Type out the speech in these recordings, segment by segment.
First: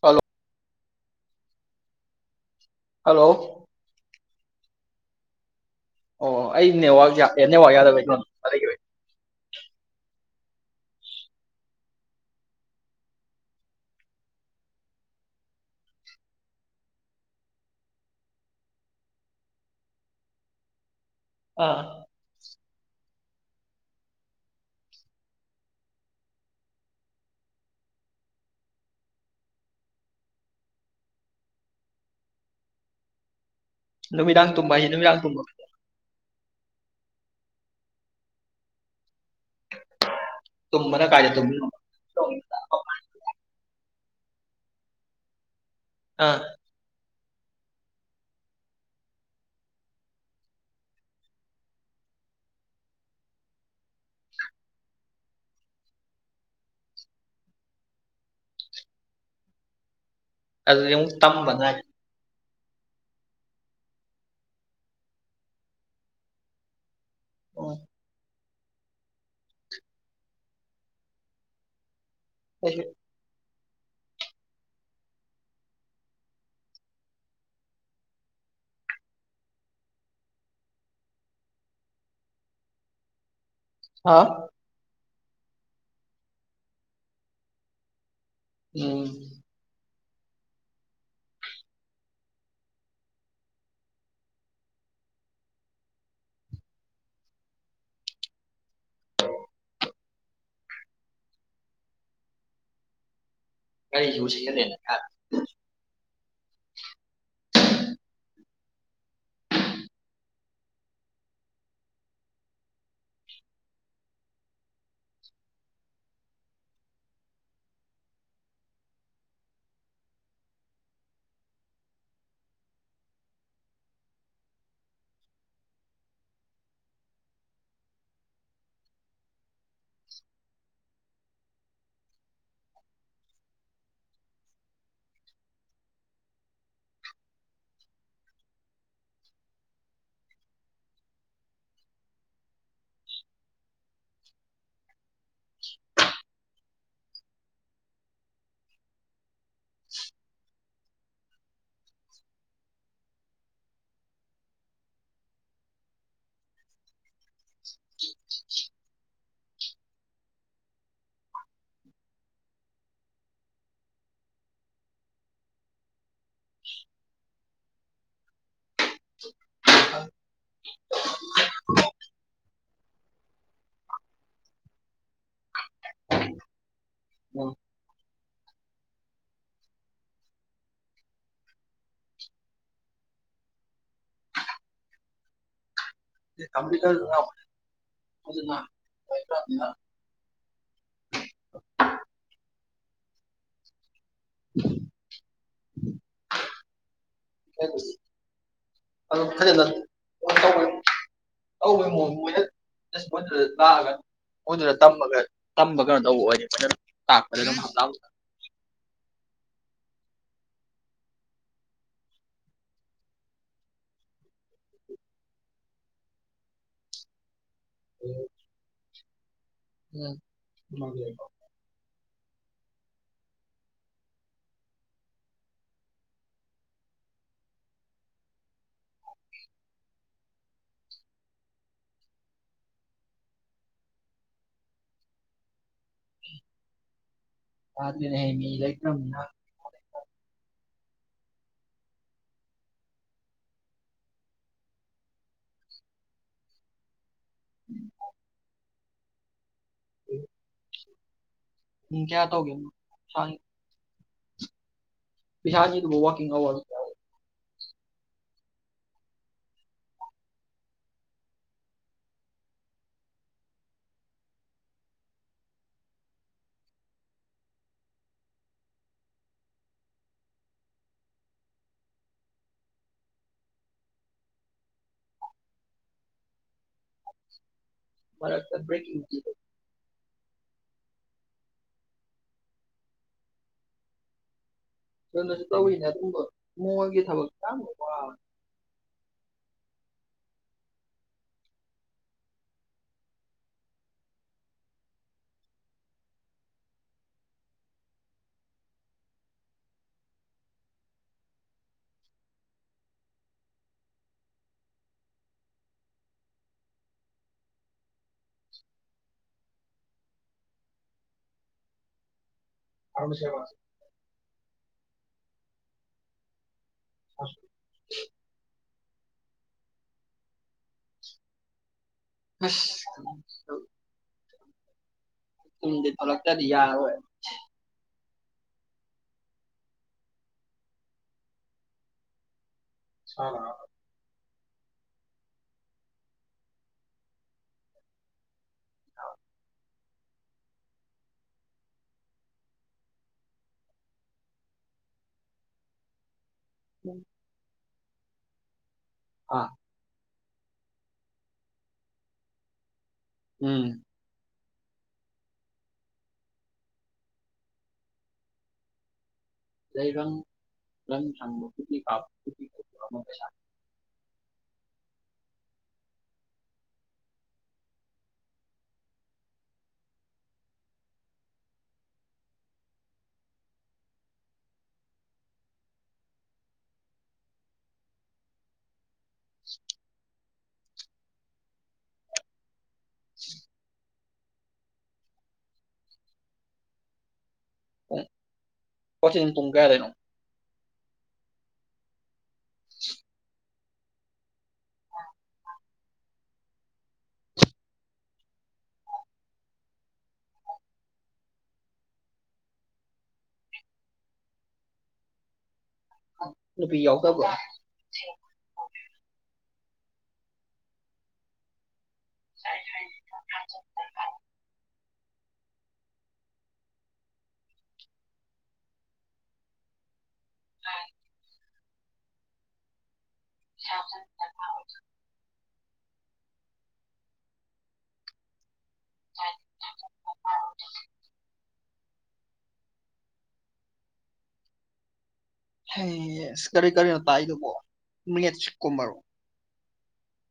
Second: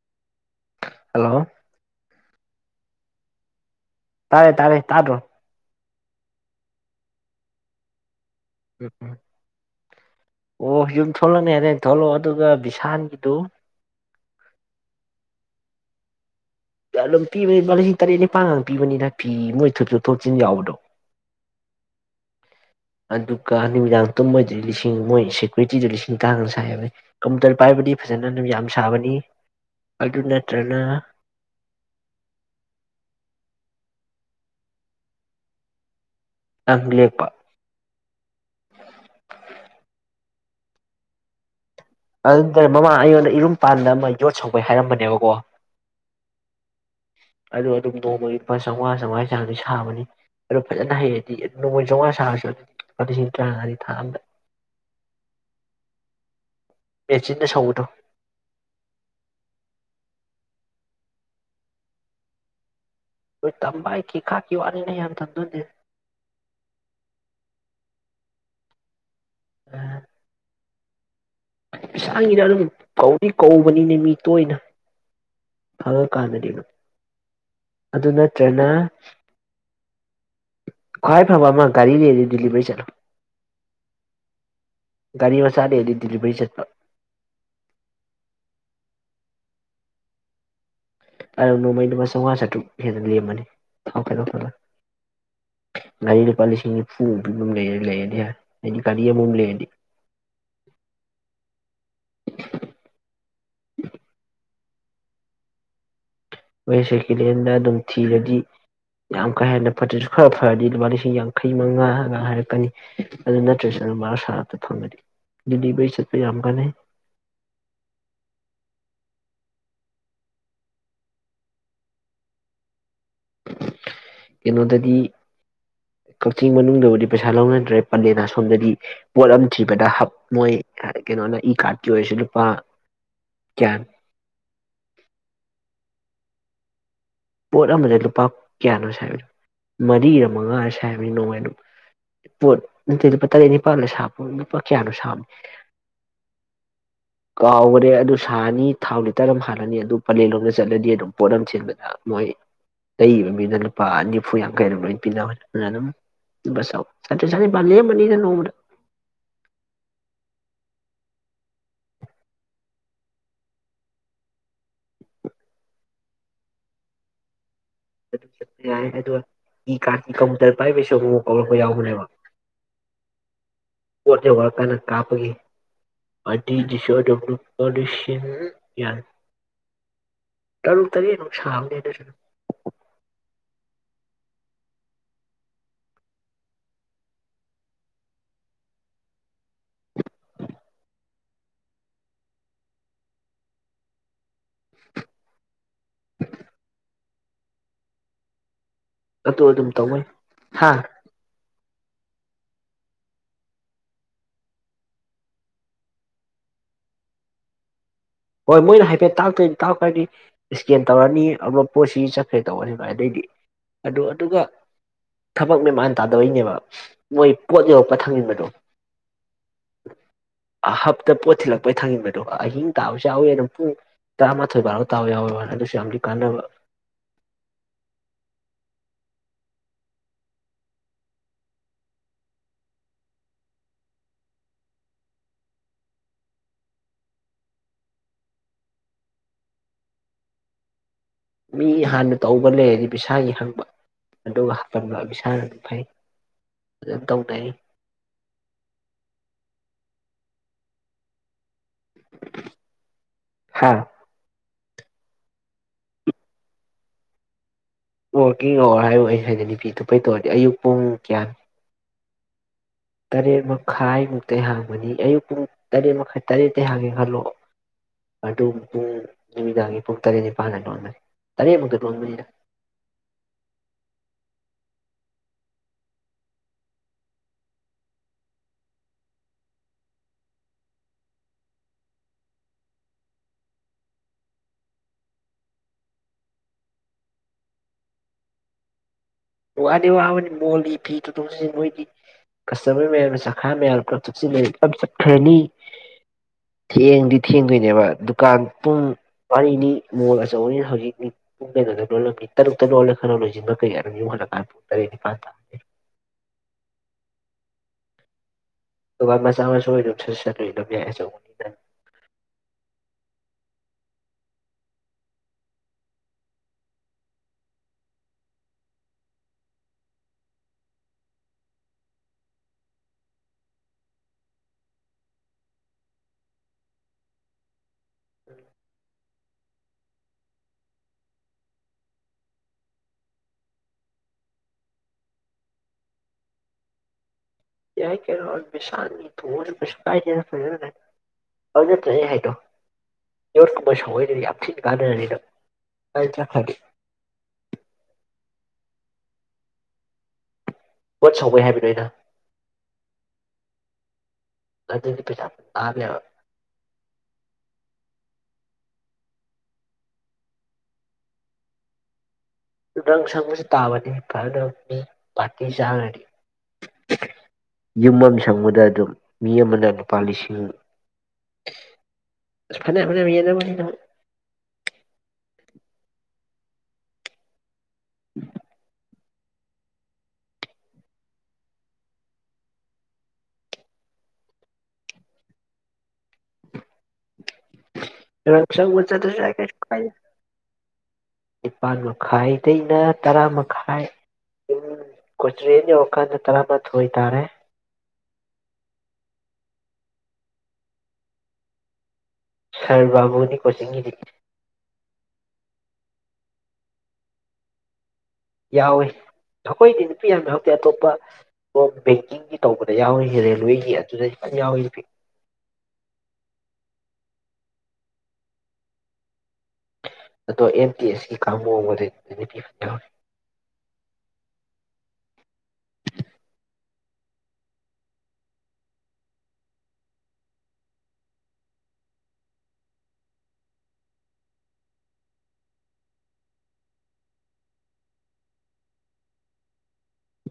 Hello hello hello ꯇꯥꯔꯦ ꯇꯥꯔꯦ ꯇꯥꯗꯔꯣ ꯑꯣ ꯑꯩ ꯅꯦ ꯅꯦꯋꯥ ꯌꯥꯗꯕ ꯎꯝ ꯎꯝ ꯑꯣ ꯌꯨꯝ ꯊꯣꯛꯂꯛꯅꯤꯗ ꯊꯣꯛꯂꯛꯑꯣ ꯑꯗꯨꯒ ꯕꯤꯚꯤꯁꯥꯟꯒꯤꯗꯨ ꯑꯗꯨꯝ ꯄꯤꯕꯅꯤꯄꯥ ꯂꯤꯁꯤꯡ ꯇꯔꯦꯠ ꯅꯤꯄꯥꯟꯒ ꯄꯤꯕꯅꯤꯅ ꯐꯤ ꯃꯣꯏ ꯊꯨꯞ ꯆꯨꯠ ꯊꯣꯛꯆꯤꯟꯟ ꯌꯥꯎꯕꯗꯣ ꯑꯥ ꯑꯗꯨꯒ ꯅꯨꯃꯤꯗꯥꯡ ꯇꯨꯝꯕꯩꯗꯗꯤ ꯂꯤꯁꯤꯡ ꯃꯣꯏ ꯁꯦꯀ꯭ꯨꯔꯤꯇꯤꯗ ꯂꯤꯁꯤꯡ ꯇꯔꯥꯉꯥ ꯁꯥꯏꯕꯅꯤ ꯀꯝꯄꯨꯇꯔ ꯄꯥꯏꯕꯗꯤ ꯐꯖꯅ ꯅꯨ ꯌꯥꯝ ꯁꯥꯕꯅꯤ ꯑꯗꯨ ꯅꯠꯇ꯭ꯔꯒꯅ ꯅꯨꯃꯤꯗꯥꯡ ꯇꯨꯝꯕ ꯍꯥꯏꯁꯤ ꯅꯨꯃꯤꯗꯥꯡ ꯇꯨꯝꯕꯥ ꯑꯂ‌ꯦꯛꯄꯥ ꯇꯨꯝꯕꯅꯥ ꯃꯅ ꯀꯥꯏꯗ ꯇꯨꯃꯤꯅꯣ ꯑꯗꯨ ꯇꯔꯦ ꯃꯃꯥꯡ ꯑꯩꯉꯣꯟꯗ ꯏꯔꯨꯝꯄꯥꯟꯗ ꯑꯃ ꯌꯣꯠ ꯁꯧꯕꯩ ꯍꯥꯏꯔꯝꯕꯅꯦꯕꯀꯣ ꯑꯥ ꯑꯗꯨꯗ ꯑꯗꯨꯝ ꯅꯣꯡꯃ ꯂꯨꯄꯥ ꯆꯥꯝꯃꯉꯥ ꯆꯥꯝꯃꯉꯥꯒꯤ ꯆꯥꯡꯗꯤ ꯁꯥꯕꯅꯤ ꯑꯗꯨꯗꯣ ꯐꯖꯅ ꯍꯩꯔꯗꯤ ꯅꯣꯡꯃꯩ ꯆꯥꯝꯃꯉꯥ ꯁꯥꯔꯁꯨ ꯑꯗꯨꯝ ꯂꯨꯄꯥ ꯂꯤꯁꯤꯡ ꯇꯔꯥꯃꯉꯥꯅꯤ ꯊꯥ ꯑꯃꯝꯗ ꯃꯦꯆꯗ ꯁꯧꯗꯣ ꯑꯗꯨ ꯑꯃꯨꯛ ꯇꯝꯕꯗ꯭ꯔ ꯍꯣꯏ ꯇꯝꯕ ꯑꯩ ꯀꯤ ꯈꯥꯀꯤ ꯋꯥꯅꯤꯅꯦ ꯌꯥꯝ ꯇꯝꯗꯣꯏꯅꯦ ꯑꯣ [unintelligible] [unintelligible] ꯏꯁꯩꯥꯒꯤꯗ ꯑꯗꯨꯝ ꯑꯩꯁꯨ ꯐꯧꯗꯤ ꯀꯧꯕꯅꯤꯅꯦ ꯃꯤ ꯇꯣꯏꯅꯥ ꯐꯔ ꯀꯥꯟꯗꯗꯤꯅꯣ ꯑꯗꯨ ꯅꯠꯇ꯭ꯔꯅ ꯈ꯭ꯋꯥꯏ ꯐꯕ ꯑꯃ ꯒꯥꯔꯤ ꯂꯩꯔꯗꯤ ꯗꯤꯂꯤꯚꯔꯤ ꯆꯠꯂꯣ ꯍꯥꯥ ꯒꯥꯔꯤ ꯃꯆꯥꯥꯗꯦꯗꯤꯗꯤꯚꯩ ꯆꯠꯄ [inaudible] ꯅꯣꯡꯃꯩ ꯂꯨꯄꯥ ꯆꯥꯝꯃꯉꯥ ꯆꯥꯇ꯭ꯔꯨꯛ ꯍꯦꯟꯅ ꯂꯦꯝꯃꯅꯤꯥꯎ ꯒꯥꯔꯤ ꯂꯨꯄꯥ ꯂꯤꯁꯤꯡ ꯅꯤꯐꯨ ꯑꯗꯨ ꯑꯗꯨꯝ ꯂꯩ ꯂꯩꯔꯗꯤ ꯍꯥꯏꯔ ꯑꯩꯗꯤ ꯒꯥꯔꯤ ꯑꯃꯃꯝ ꯂꯩꯔꯗꯤ ꯒꯥꯔꯤꯁꯤꯕꯨ [inaudible] ꯑꯩꯣꯏ ꯁꯦꯀꯦꯟ ꯍꯦꯟꯗ ꯑꯗꯨꯝ ꯊꯤꯔꯗꯤ ꯌꯥꯝ ꯀꯥ ꯍꯦꯟꯅ ꯐꯠꯇ꯭ꯔꯁꯨ ꯈꯔ ꯐꯔꯗꯤ ꯂꯨꯄꯥ ꯂꯤꯁꯤꯡ ꯌꯥꯡꯈꯩ ꯃꯉꯥꯒ ꯍꯥꯏꯔꯛꯀꯅꯤ ꯑꯗꯨ ꯅꯠꯇ꯭ꯔꯁꯨ ꯑꯗꯨꯝ ꯃꯥꯁꯔꯇ ꯐꯪꯉꯗꯤ ꯂꯤꯚꯔꯤ ꯆꯠꯄ ꯌꯥꯝ ꯀꯥꯟꯅꯩ ꯀꯩꯅꯣꯗꯗꯤ ꯀꯛꯆꯤꯡ ꯃꯅꯨꯡꯗꯕꯨꯗꯤ ꯄꯩꯁꯥ ꯂꯧꯅꯗ꯭ꯔꯦ ꯄꯂꯦꯅ ꯁꯣꯝꯗꯗꯤ ꯄꯣꯠꯂꯝ ꯊꯤꯕꯗꯞ ꯃꯣꯏ ꯀꯩꯅꯣꯅ ꯏ ꯀꯥꯔꯠꯀꯤ ꯑꯣꯏꯔꯁꯨ ꯂꯨꯄꯥ ꯀꯌꯥꯟ ꯄꯣꯠ ꯑꯃꯗ ꯂꯨꯄꯥ ꯀꯌꯥꯅꯣ ꯁꯥꯏꯕꯅ ꯃꯔꯤꯒ ꯃꯉꯥ ꯁꯥꯏꯕꯅꯤ ꯅꯣꯡꯃꯩ ꯑꯗꯨ ꯄꯣꯠꯇ ꯂꯨꯄꯥ ꯇꯔꯦꯠ ꯅꯤꯄꯥꯜꯗ ꯁꯥꯕ ꯂꯨꯄꯥ ꯀꯌꯥꯅꯣ ꯁꯥꯕꯅꯤ ꯀꯥꯎꯈꯔꯦ ꯑꯗꯨ ꯁꯥꯔꯅꯤ ꯊꯥꯎ ꯂꯤꯇꯔ ꯑꯃ [unintelligible] ꯆꯠꯂꯗꯤ ꯑꯗꯨꯝ ꯄꯣꯠꯂꯝ ꯊꯤꯟꯕꯇꯥꯕ ꯃꯣꯏ ꯂꯩꯒꯤꯕ ꯃꯤꯗ ꯂꯨꯄꯥ ꯅꯤꯐꯨ ꯌꯥꯡꯈꯩ ꯑꯗꯨꯝ ꯂꯣꯏ ꯄꯤꯅꯕꯅꯦ ꯑꯗꯨꯅ ꯑꯗꯨꯝ ꯕ ꯁꯥꯎ ꯆꯇ꯭ꯔꯦꯠ ꯆꯅꯤꯄꯥꯟ ꯂꯦꯝꯃꯅꯤꯗ ꯅꯣꯡꯃꯗ [inaudible] ꯆꯗꯨꯛꯆꯠ ꯌꯥꯢ ꯑꯗꯨꯒ ꯏ ꯀꯥꯔꯠꯀꯤ ꯀꯝꯄꯨꯇꯔ ꯄꯥꯏꯕꯒꯤꯁꯨ ꯑꯗꯨ ꯀꯧꯔꯛꯄ ꯌꯥꯎꯕꯅꯦꯕ ꯄꯣꯠ ꯌꯧꯔꯑꯀꯥꯟꯗ ꯀꯥꯞꯄꯒꯤ ꯑꯔꯇꯤ ꯗꯤꯁ ꯖꯣꯢ ꯗꯕ꯭ꯂꯤꯎ ꯎꯝ ꯄꯣꯂꯤꯁꯤꯟ ꯌꯥꯔꯦ ꯇꯔꯨꯛ ꯇꯔꯦꯠꯃꯨꯛ ꯁꯥꯕꯅꯦ ꯗꯨꯁꯨ ꯗꯨꯝ [unintelligible] [inaudible] [unintelligible] ꯑꯗꯨ ꯑꯗꯨꯝ ꯇꯧꯅꯩ ꯇꯧꯕꯩ ꯍꯥ [unintelligible] ꯍꯣꯏ ꯃꯣꯏꯅ ꯍꯥꯏꯐꯦꯠ ꯇꯥꯛꯇꯣꯏꯅꯤ ꯇꯥꯛꯄ ꯍꯥꯢꯗꯤ ꯏꯁꯀꯦꯟ ꯇꯧꯔꯅꯤ ꯑꯗꯨꯒ ꯄꯣꯠꯁꯤ ꯆꯠꯈ꯭ꯔꯦ ꯇꯧꯔꯅꯤ ꯚꯥꯢ ꯑꯗꯩꯗꯤ ꯑꯗꯨ ꯑꯗꯨꯒ ꯊꯕꯛ ꯃꯦꯃꯥꯟ ꯇꯥꯗꯕꯩꯅꯦꯕ ꯃꯣꯏ ꯄꯣꯠ ꯌꯧꯔꯛꯄ ꯊꯥꯡꯅꯤꯡꯕꯗꯣ ꯎꯝ ꯑ ꯍꯞꯇ ꯄꯣꯠ ꯊꯤꯜꯂꯛꯄꯩ ꯊꯪꯖꯤꯟꯕ ꯗꯨꯒ ꯑꯗꯨꯝ ꯇꯥꯕꯁꯨ ꯌꯥꯎꯋꯤ ꯑꯗꯨꯝ ꯄꯨꯡ ꯇꯔꯥꯃꯥꯊꯣꯏ ꯚꯥꯔꯣ ꯇꯥꯕ ꯌꯥꯎꯋꯤꯕ ꯑꯗꯨꯁꯨ ꯌꯥꯝꯗꯤ ꯀꯥꯟꯅꯕ ꯄꯥꯠꯃꯤ ꯍꯩ ꯃꯍꯤ ꯂꯩꯇ꯭ꯔꯝꯅꯤꯅ ꯃꯤꯒꯤ ꯍꯥꯟꯅ ꯇꯧꯕ ꯂꯩꯔꯗꯤ ꯕꯤꯥꯁꯥꯒꯤ ꯍꯪꯕ ꯑꯗꯨꯒ ꯍꯥꯄꯟꯕ ꯕꯤꯁꯥꯅ ꯑꯗꯨꯝ ꯐꯩ ꯑꯗ ꯇꯧꯕꯩ ꯄꯨꯡ ꯀꯌꯥ ꯇꯧꯒꯦ ꯍꯥ ꯕꯤꯁꯥꯒꯤꯗꯨꯕꯨ ꯋꯥꯀꯤꯡ ꯑꯋꯔꯁ ꯂꯣ ꯋꯣꯔꯀꯤꯡ ꯑꯋꯥꯔ ꯍꯥꯏꯕ ꯑꯩ ꯍꯥꯏꯗꯤ ꯅꯨꯄꯤ ꯇꯨꯄꯩ ꯇꯧꯔꯗꯤ ꯑꯌꯨꯛ ꯄꯨꯡ ꯀ꯭ꯌꯥ ꯇꯔꯦꯠ ꯃꯈꯥꯏꯃꯨꯛꯇꯩ ꯍꯥꯡꯕꯅꯤ ꯑꯌꯨꯛ ꯄꯨꯡ ꯇꯔꯦꯠ ꯃꯈꯥꯏ ꯇꯔꯦꯠꯇꯩ ꯍꯥꯡꯉꯦ ꯈꯜꯑꯣ ꯑꯗꯨ ꯄꯨꯡ ꯅꯨꯃꯤꯗꯥꯡꯒꯤ ꯄꯨꯡ ꯇꯔꯦꯠ ꯅꯤꯄꯥꯜꯗ ꯂꯣꯟꯕꯅꯤ ꯇꯔꯦꯠꯃꯨꯛꯇ ꯂꯣꯟꯕꯅꯤꯗ ꯃꯔꯛꯇ ꯕ꯭ꯔꯦꯛꯀꯤꯡ ꯄꯤꯗꯔ꯭ꯣ ꯁꯣꯟꯗꯁꯨ ꯇꯧꯋꯤꯅꯦ ꯑꯗꯨꯝꯕ ꯃꯣꯜꯒꯤ ꯊꯕꯛꯇꯣ ꯌꯥꯝꯅ ꯋꯥꯕꯅꯦ ꯋꯥꯗꯤ ꯋꯥꯕꯅꯦ ꯃꯣꯜꯒꯤ ꯐꯤ ꯊꯨꯇꯣꯛ ꯊꯨꯆꯤꯟ ꯃꯣꯏꯗꯤ ꯀꯁꯇꯃꯔ ꯃꯌꯥꯝꯅ ꯆꯈꯥꯢ ꯃꯌꯥꯝꯗꯣ ꯄꯨꯂꯞ ꯊꯨꯞꯁꯤꯜꯂꯦ ꯄꯨꯂꯞ ꯆꯠꯈ꯭ꯔꯅꯤ ꯊꯦꯡꯗꯤ ꯊꯦꯡꯗꯣꯢꯅꯦꯕ ꯗꯨꯀꯥꯟ ꯄꯨꯡ ꯃꯔꯤꯅꯤ ꯃꯣꯜ ꯑꯆꯧꯕꯅꯤꯅ ꯍꯧꯖꯤꯛꯅꯤ ꯄꯨꯡ ꯀꯩꯅꯣꯗ ꯂꯣꯜꯂꯝꯅꯤ ꯇꯔꯨꯛꯇ ꯂꯣꯜꯂꯦ ꯈꯜꯂꯣ ꯂꯣꯏꯖꯤꯟꯕ ꯀꯩ ꯑꯗꯨꯝ ꯌꯨꯝ ꯍꯜꯂꯛ ꯑꯥ ꯄꯨꯡ ꯇꯔꯦꯠ ꯅꯤꯄꯥꯟ ꯇꯥꯕꯩ ꯑꯗꯨꯒ ꯃꯆꯥ ꯃꯁꯨ ꯑꯣꯏꯗꯤ ꯗꯨꯝ ꯁꯦꯠꯆꯟꯂꯤ ꯗꯨꯝ ꯌꯥꯏ ꯑꯆꯧꯕꯅꯤꯅ [unintelligible] [unintelligible] ꯍꯁ ꯀꯅꯝꯁꯨ ꯇꯧ ꯌꯨꯝꯗꯩ ꯊꯣꯛꯂꯛꯇꯗꯤ ꯌꯥꯔꯣꯢ ꯎꯝ ꯁꯥ ꯂꯥ ꯌꯥꯏ ꯀꯩꯅꯣꯑ ꯄꯩꯁꯥꯅꯤ ꯊꯣꯔꯄꯩꯁꯥ ꯄꯥꯏꯗꯦꯗ ꯐꯖꯅ ꯂꯩ ꯑꯗꯨ ꯅꯠꯇꯦꯍꯦ ꯑꯩ ꯍꯥꯢꯗꯣ ꯌꯣꯠꯀꯨꯝꯕ ꯁꯧꯍꯩꯔꯗꯤ ꯌꯥꯝ ꯊꯤꯅ ꯀꯥꯟꯅꯔꯅꯤ ꯅꯪ ꯑꯣꯢꯗ꯭ꯔ ꯍꯠ ꯑꯥ ꯄꯣꯠ ꯁꯧꯕꯩ ꯍꯥꯏꯕꯅꯦ ꯑꯩꯅ ꯎꯝ ꯑꯗꯨꯗꯤ ꯀꯩꯁꯨꯌꯥꯝ ꯇꯥꯗꯦ ꯍꯥꯢꯕ [unintelligible] ꯑꯃ ꯎꯗꯪ ꯄꯩꯁꯥ ꯁꯪꯕꯁꯨ ꯇꯥꯕꯅꯤ ꯐꯔꯗ꯭ꯔꯣ ꯃꯤ ꯄꯥꯔꯇꯤ ꯆꯥꯒ꯭ꯔꯗꯤ ꯌꯨꯝ ꯑꯝ ꯁꯪꯕꯗ ꯑꯗꯨꯝ ꯃꯤ ꯑꯃꯅ ꯂꯨꯄꯥ ꯂꯤꯁꯤꯡ ꯑꯁ ꯑꯁ ꯐꯅ꯭ꯌꯥꯝ ꯐꯅ꯭ꯌꯥꯝ ꯌꯦꯟꯅꯕꯅꯤꯗ ꯃꯗꯨ [inaudible] [inaudible] [inaudible] ꯔꯪ ꯁꯪꯕ ꯆꯠꯇ꯭ꯔꯁꯨ ꯀꯣꯆꯤꯡ ꯌꯥꯢ ꯄꯨꯡ ꯀꯩꯁꯨ ꯀꯌꯥꯗꯩꯅꯣ ꯀꯥꯢꯗꯦ ꯄꯥꯟ ꯃꯈꯥꯏ ꯇꯩꯩꯅ ꯇꯔꯥꯃꯛ ꯈꯥꯏ ꯀꯣꯆꯤꯡ ꯌꯧꯔꯀꯥꯟꯗ ꯇꯔꯥꯃꯊꯣꯏ ꯇꯥꯔꯦ ꯁꯔꯕꯥꯕꯣꯅꯤ ꯀꯣꯆꯤꯡꯒꯤꯗꯤ ꯅꯨꯄꯤ ꯌꯥꯎꯗꯕ꯭ꯔꯣ ꯌꯥꯎꯋꯦ ꯑꯩꯈꯣꯏꯗꯤ ꯅꯨꯄꯤ ꯌꯥꯝ ꯌꯥꯎꯗꯦ ꯑꯇꯣꯞꯄ ꯔꯣꯝ ꯕꯦꯡꯀꯤꯡꯒꯤ ꯇꯧꯕꯗ ꯌꯥꯎꯔꯤꯖꯦ ꯔꯦꯜꯋꯦꯒꯤ ꯑꯗꯨꯗꯩ ꯐꯖꯅ ꯌꯥꯎꯋꯦ ꯅꯨꯄꯤ ꯑꯗꯣ ꯑꯦꯝꯇꯤꯑꯦꯁꯀꯤ ꯀꯥꯡꯒꯨ ꯑꯝꯒꯗꯤ ꯅꯨꯄꯤ ꯐꯖ ꯌꯥꯎꯋꯦ [unintelligible] [unintelligible] ꯍꯩ ꯑꯁ ꯀꯔꯤ ꯀꯔꯤꯅꯣ ꯇꯥꯛꯢꯗꯨꯕꯣ ꯃꯦꯠꯁ ꯀꯨꯝꯕꯔꯣ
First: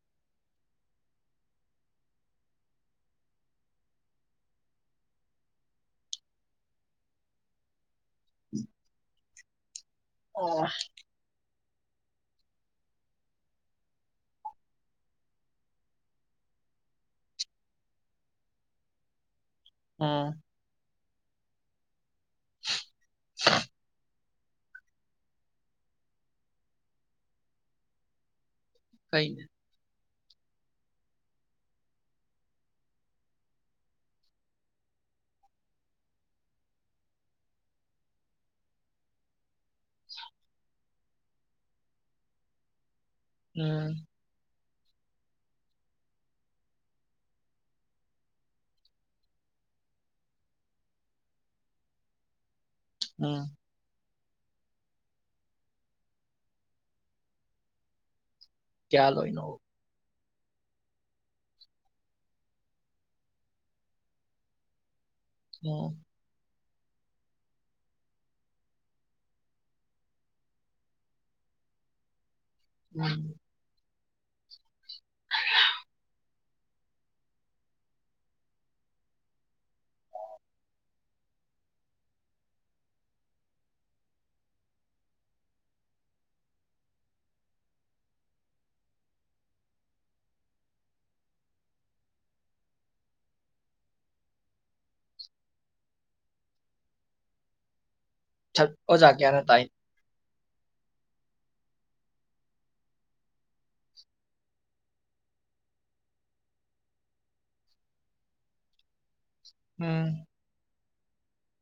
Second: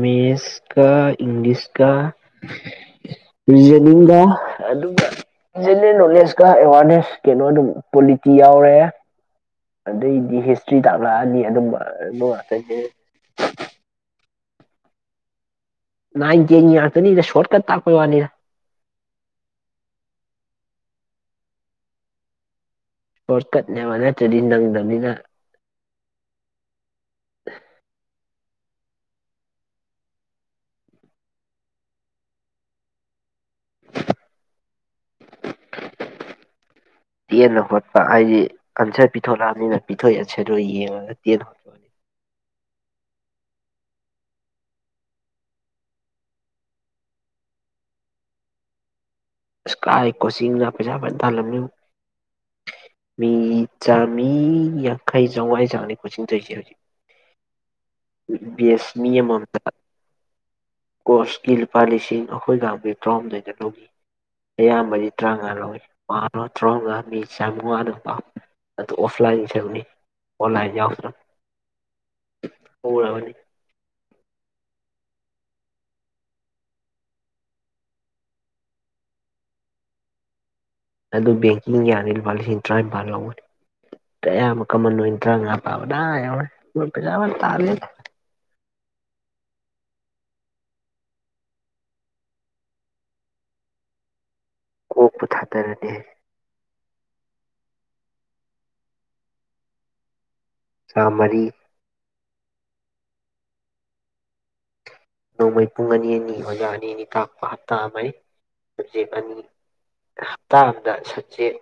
ꯃꯦꯁꯀ ꯏꯪꯂꯤꯁꯀ ꯔꯤꯖꯅꯤꯡꯒ ꯑꯗꯨꯒ ꯖꯦꯅꯔꯦꯜ ꯅꯣꯂꯦꯁꯀ ꯑꯦꯋꯥꯔꯅꯦꯁ ꯀꯩꯅꯣ ꯑꯗꯨꯝ ꯄꯣꯂꯤꯇꯤ ꯌꯥꯎꯔꯦ ꯑꯗꯩꯗꯤ ꯑꯣ ꯍꯤꯁꯇ꯭ꯔꯤ ꯇꯥꯛꯂꯛꯑꯅꯤ ꯑꯗꯨꯝꯕ ꯑꯗꯨꯒ ꯑꯇꯩꯗꯤ ꯅꯥꯏꯟ ꯇꯦꯟꯒꯤ ꯉꯥꯛꯇꯅꯤꯗ ꯁꯣꯔ꯭ꯠꯀꯠ ꯇꯥꯛꯄꯩ ꯋꯥꯅꯤꯗ ꯑꯥ [unintelligible] ꯇꯨꯗꯤ ꯅꯪꯗꯝꯅꯤꯅ ꯀꯩꯅ ꯇꯦꯟꯅ ꯍꯣꯠꯄ ꯍꯥꯏꯗꯤ ꯑꯟꯁꯔ ꯄꯤꯊꯣꯛꯂꯛꯑꯝꯅꯤꯅ ꯄꯤꯊꯣꯛꯢꯕ ꯑꯟꯁꯔꯗꯣ ꯌꯦꯡꯉꯒ ꯇꯦꯟꯅ ꯍꯣꯠꯄꯅꯤ ꯎꯝ ꯏꯁꯀꯥꯏ ꯀꯣꯆꯤꯡꯂꯥ ꯄꯩꯁꯥ ꯐꯖꯅ ꯇꯥꯜꯂꯝꯅꯤꯕꯨ ꯃꯤ ꯎꯝ ꯆꯥꯝ ꯃꯤ ꯌꯥꯡꯈꯩ ꯆꯝꯉꯥꯢ ꯆꯥꯡꯅꯦ ꯀꯣꯆꯤꯡ ꯇꯧꯢꯁꯦ ꯍꯧꯖꯤꯛ ꯕꯦꯁ ꯀꯌꯥ ꯃꯤ ꯂꯣꯏꯅꯣ ꯑꯃꯃꯝꯇꯑ ꯀꯣꯁꯀꯤ ꯂꯨꯄꯥ ꯂꯤꯁꯤꯡ ꯑꯈꯣꯏ ꯀꯥꯟꯕꯨ ꯇꯔꯥꯍꯨꯝꯗꯣꯏꯗ ꯂꯧꯒꯤ ꯑꯌꯥꯝꯕꯗꯤ [unintelligible] ꯎꯝ ꯇꯔꯥꯃꯉꯥ ꯃꯤ ꯆꯥꯝꯉꯥꯅꯀꯣ ꯑꯗꯨ ꯑꯣꯐꯂꯥꯏꯟ ꯁꯔꯨꯛꯅꯤ ꯑꯣꯟꯂꯥꯏꯟ [unintelligible] ꯍꯧꯔꯕꯅꯤ꯫ ꯑꯗꯨ ꯕꯦꯡꯀꯤꯡ ꯌꯥꯅꯤ ꯂꯨꯄꯥ ꯂꯤꯁꯤꯡ ꯇꯔꯥꯅꯤꯄꯥꯜ ꯂꯧꯕꯅꯦ ꯑꯌꯥꯝꯕ ꯀꯃꯟꯑꯣꯏ ꯇꯔꯥꯃꯉꯥ ꯄꯥꯕꯗ ꯑꯥ ꯌꯥꯎꯔꯦ ꯃꯣꯏ ꯄꯩꯥꯁꯥ ꯐ ꯇꯥꯜꯂꯦ꯫ ꯀꯣꯛꯄꯨ ꯊꯥꯗꯔꯗꯤ꯫ ꯁꯛ ꯑꯣꯖꯥ ꯀ꯭ꯌꯥꯅ ꯇꯥꯛꯏ꯫ ꯆꯥꯃꯔꯤ꯫ ꯅꯣꯡꯃꯩ ꯄꯨꯡ ꯑꯅꯤ ꯑꯅꯤ ꯑꯣꯖꯥ ꯑꯅꯤ ꯑꯅꯤ ꯇꯥꯛꯄ ꯍꯞꯇꯥ ꯑꯃꯩ ꯁꯕꯖꯦꯛ ꯑꯅꯤ꯫ ꯎꯝ꯫ ꯗ ꯁꯕꯆꯦꯛ꯫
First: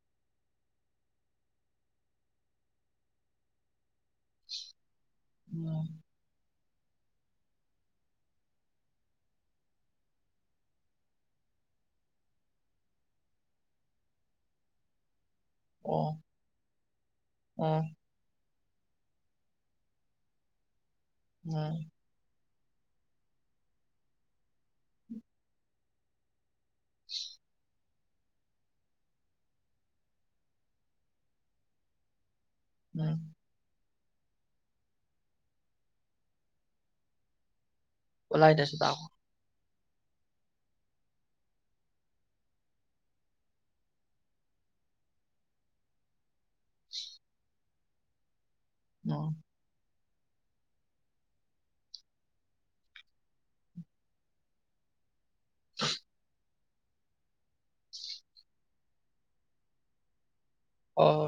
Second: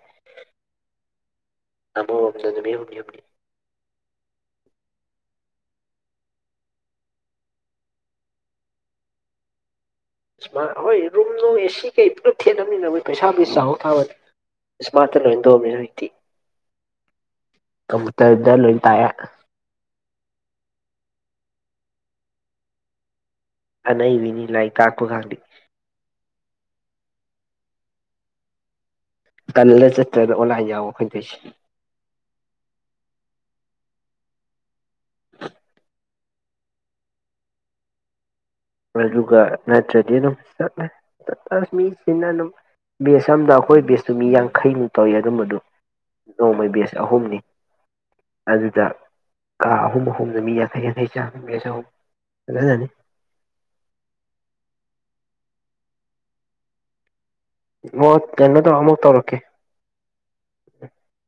ꯑꯃꯔꯣꯝꯗ ꯅꯨꯃꯤꯠ ꯍꯨꯝꯅꯤ ꯍꯨꯝꯅꯤ꯫ ꯎꯝ꯫ ꯏꯁꯃꯥꯔꯠ ꯍꯣꯏ ꯔꯨꯝ ꯅꯨꯡ ꯑꯦꯁꯤ ꯀꯩ ꯄꯨꯂꯞ ꯊꯦꯠꯂꯝꯅꯤꯅ ꯃꯣꯏ ꯄꯩꯁꯥꯕꯨ ꯆꯥꯎ ꯊꯥꯕ ꯏꯁꯃꯥꯔꯠ꯫ ꯇ ꯂꯣꯏ ꯇꯧꯔꯝꯅꯦ ꯍꯨꯖꯤꯛꯇꯤ ꯀꯝꯇ꯭ꯔꯗ ꯂꯣꯏ꯫ ꯇꯥꯌꯥ꯫ ꯎꯝ꯫ ꯑꯅꯩꯕꯤꯅꯤ ꯂꯥꯏꯛ ꯇꯥꯛꯄꯀꯥꯡꯗꯤ꯫ ꯇꯟꯗ ꯆꯠꯇ꯭ꯔꯗ ꯑꯣꯂꯥꯏꯟ ꯌꯥꯎꯕ ꯑꯩꯈꯣꯏ ꯇꯧꯏꯁꯤ꯫ ꯎꯝ꯫ ꯑꯣꯟꯂꯥꯏꯗꯁꯨ ꯇꯥꯛ ꯑꯗꯨꯒ ꯅꯠꯇ꯭ꯔꯗꯤ ꯑꯗꯨꯝ ꯆꯠꯂꯦ [unintelligible] ꯃꯤꯆꯤꯟꯅ ꯑꯗꯨꯝ ꯕꯦꯁ ꯑꯝꯗ ꯑꯩꯈꯣꯏ ꯕꯦꯁꯇꯨ ꯃꯤ ꯌꯥꯡꯈꯩꯃꯨꯛ ꯇꯧꯋꯤ ꯑꯗꯨꯝꯕꯗꯨ ꯅꯣꯡꯃꯩ ꯕꯦꯁ ꯑꯍꯨꯝꯅꯤ꯫ ꯑꯗꯨꯗ ꯀꯥ ꯑꯍꯨꯝ꯫ ꯑꯍꯨꯝꯅ ꯃꯤ ꯌꯥꯡꯈꯩ ꯌꯥꯡꯈꯩ ꯆꯥ ꯃꯤ ꯆꯍꯨꯝ ꯐꯖꯖꯅꯤ꯫ [unintelligible] ꯀꯩꯅꯣ ꯇꯧ ꯑꯃꯨꯛ ꯇꯧꯔꯀꯦ꯫ ꯑꯣ꯫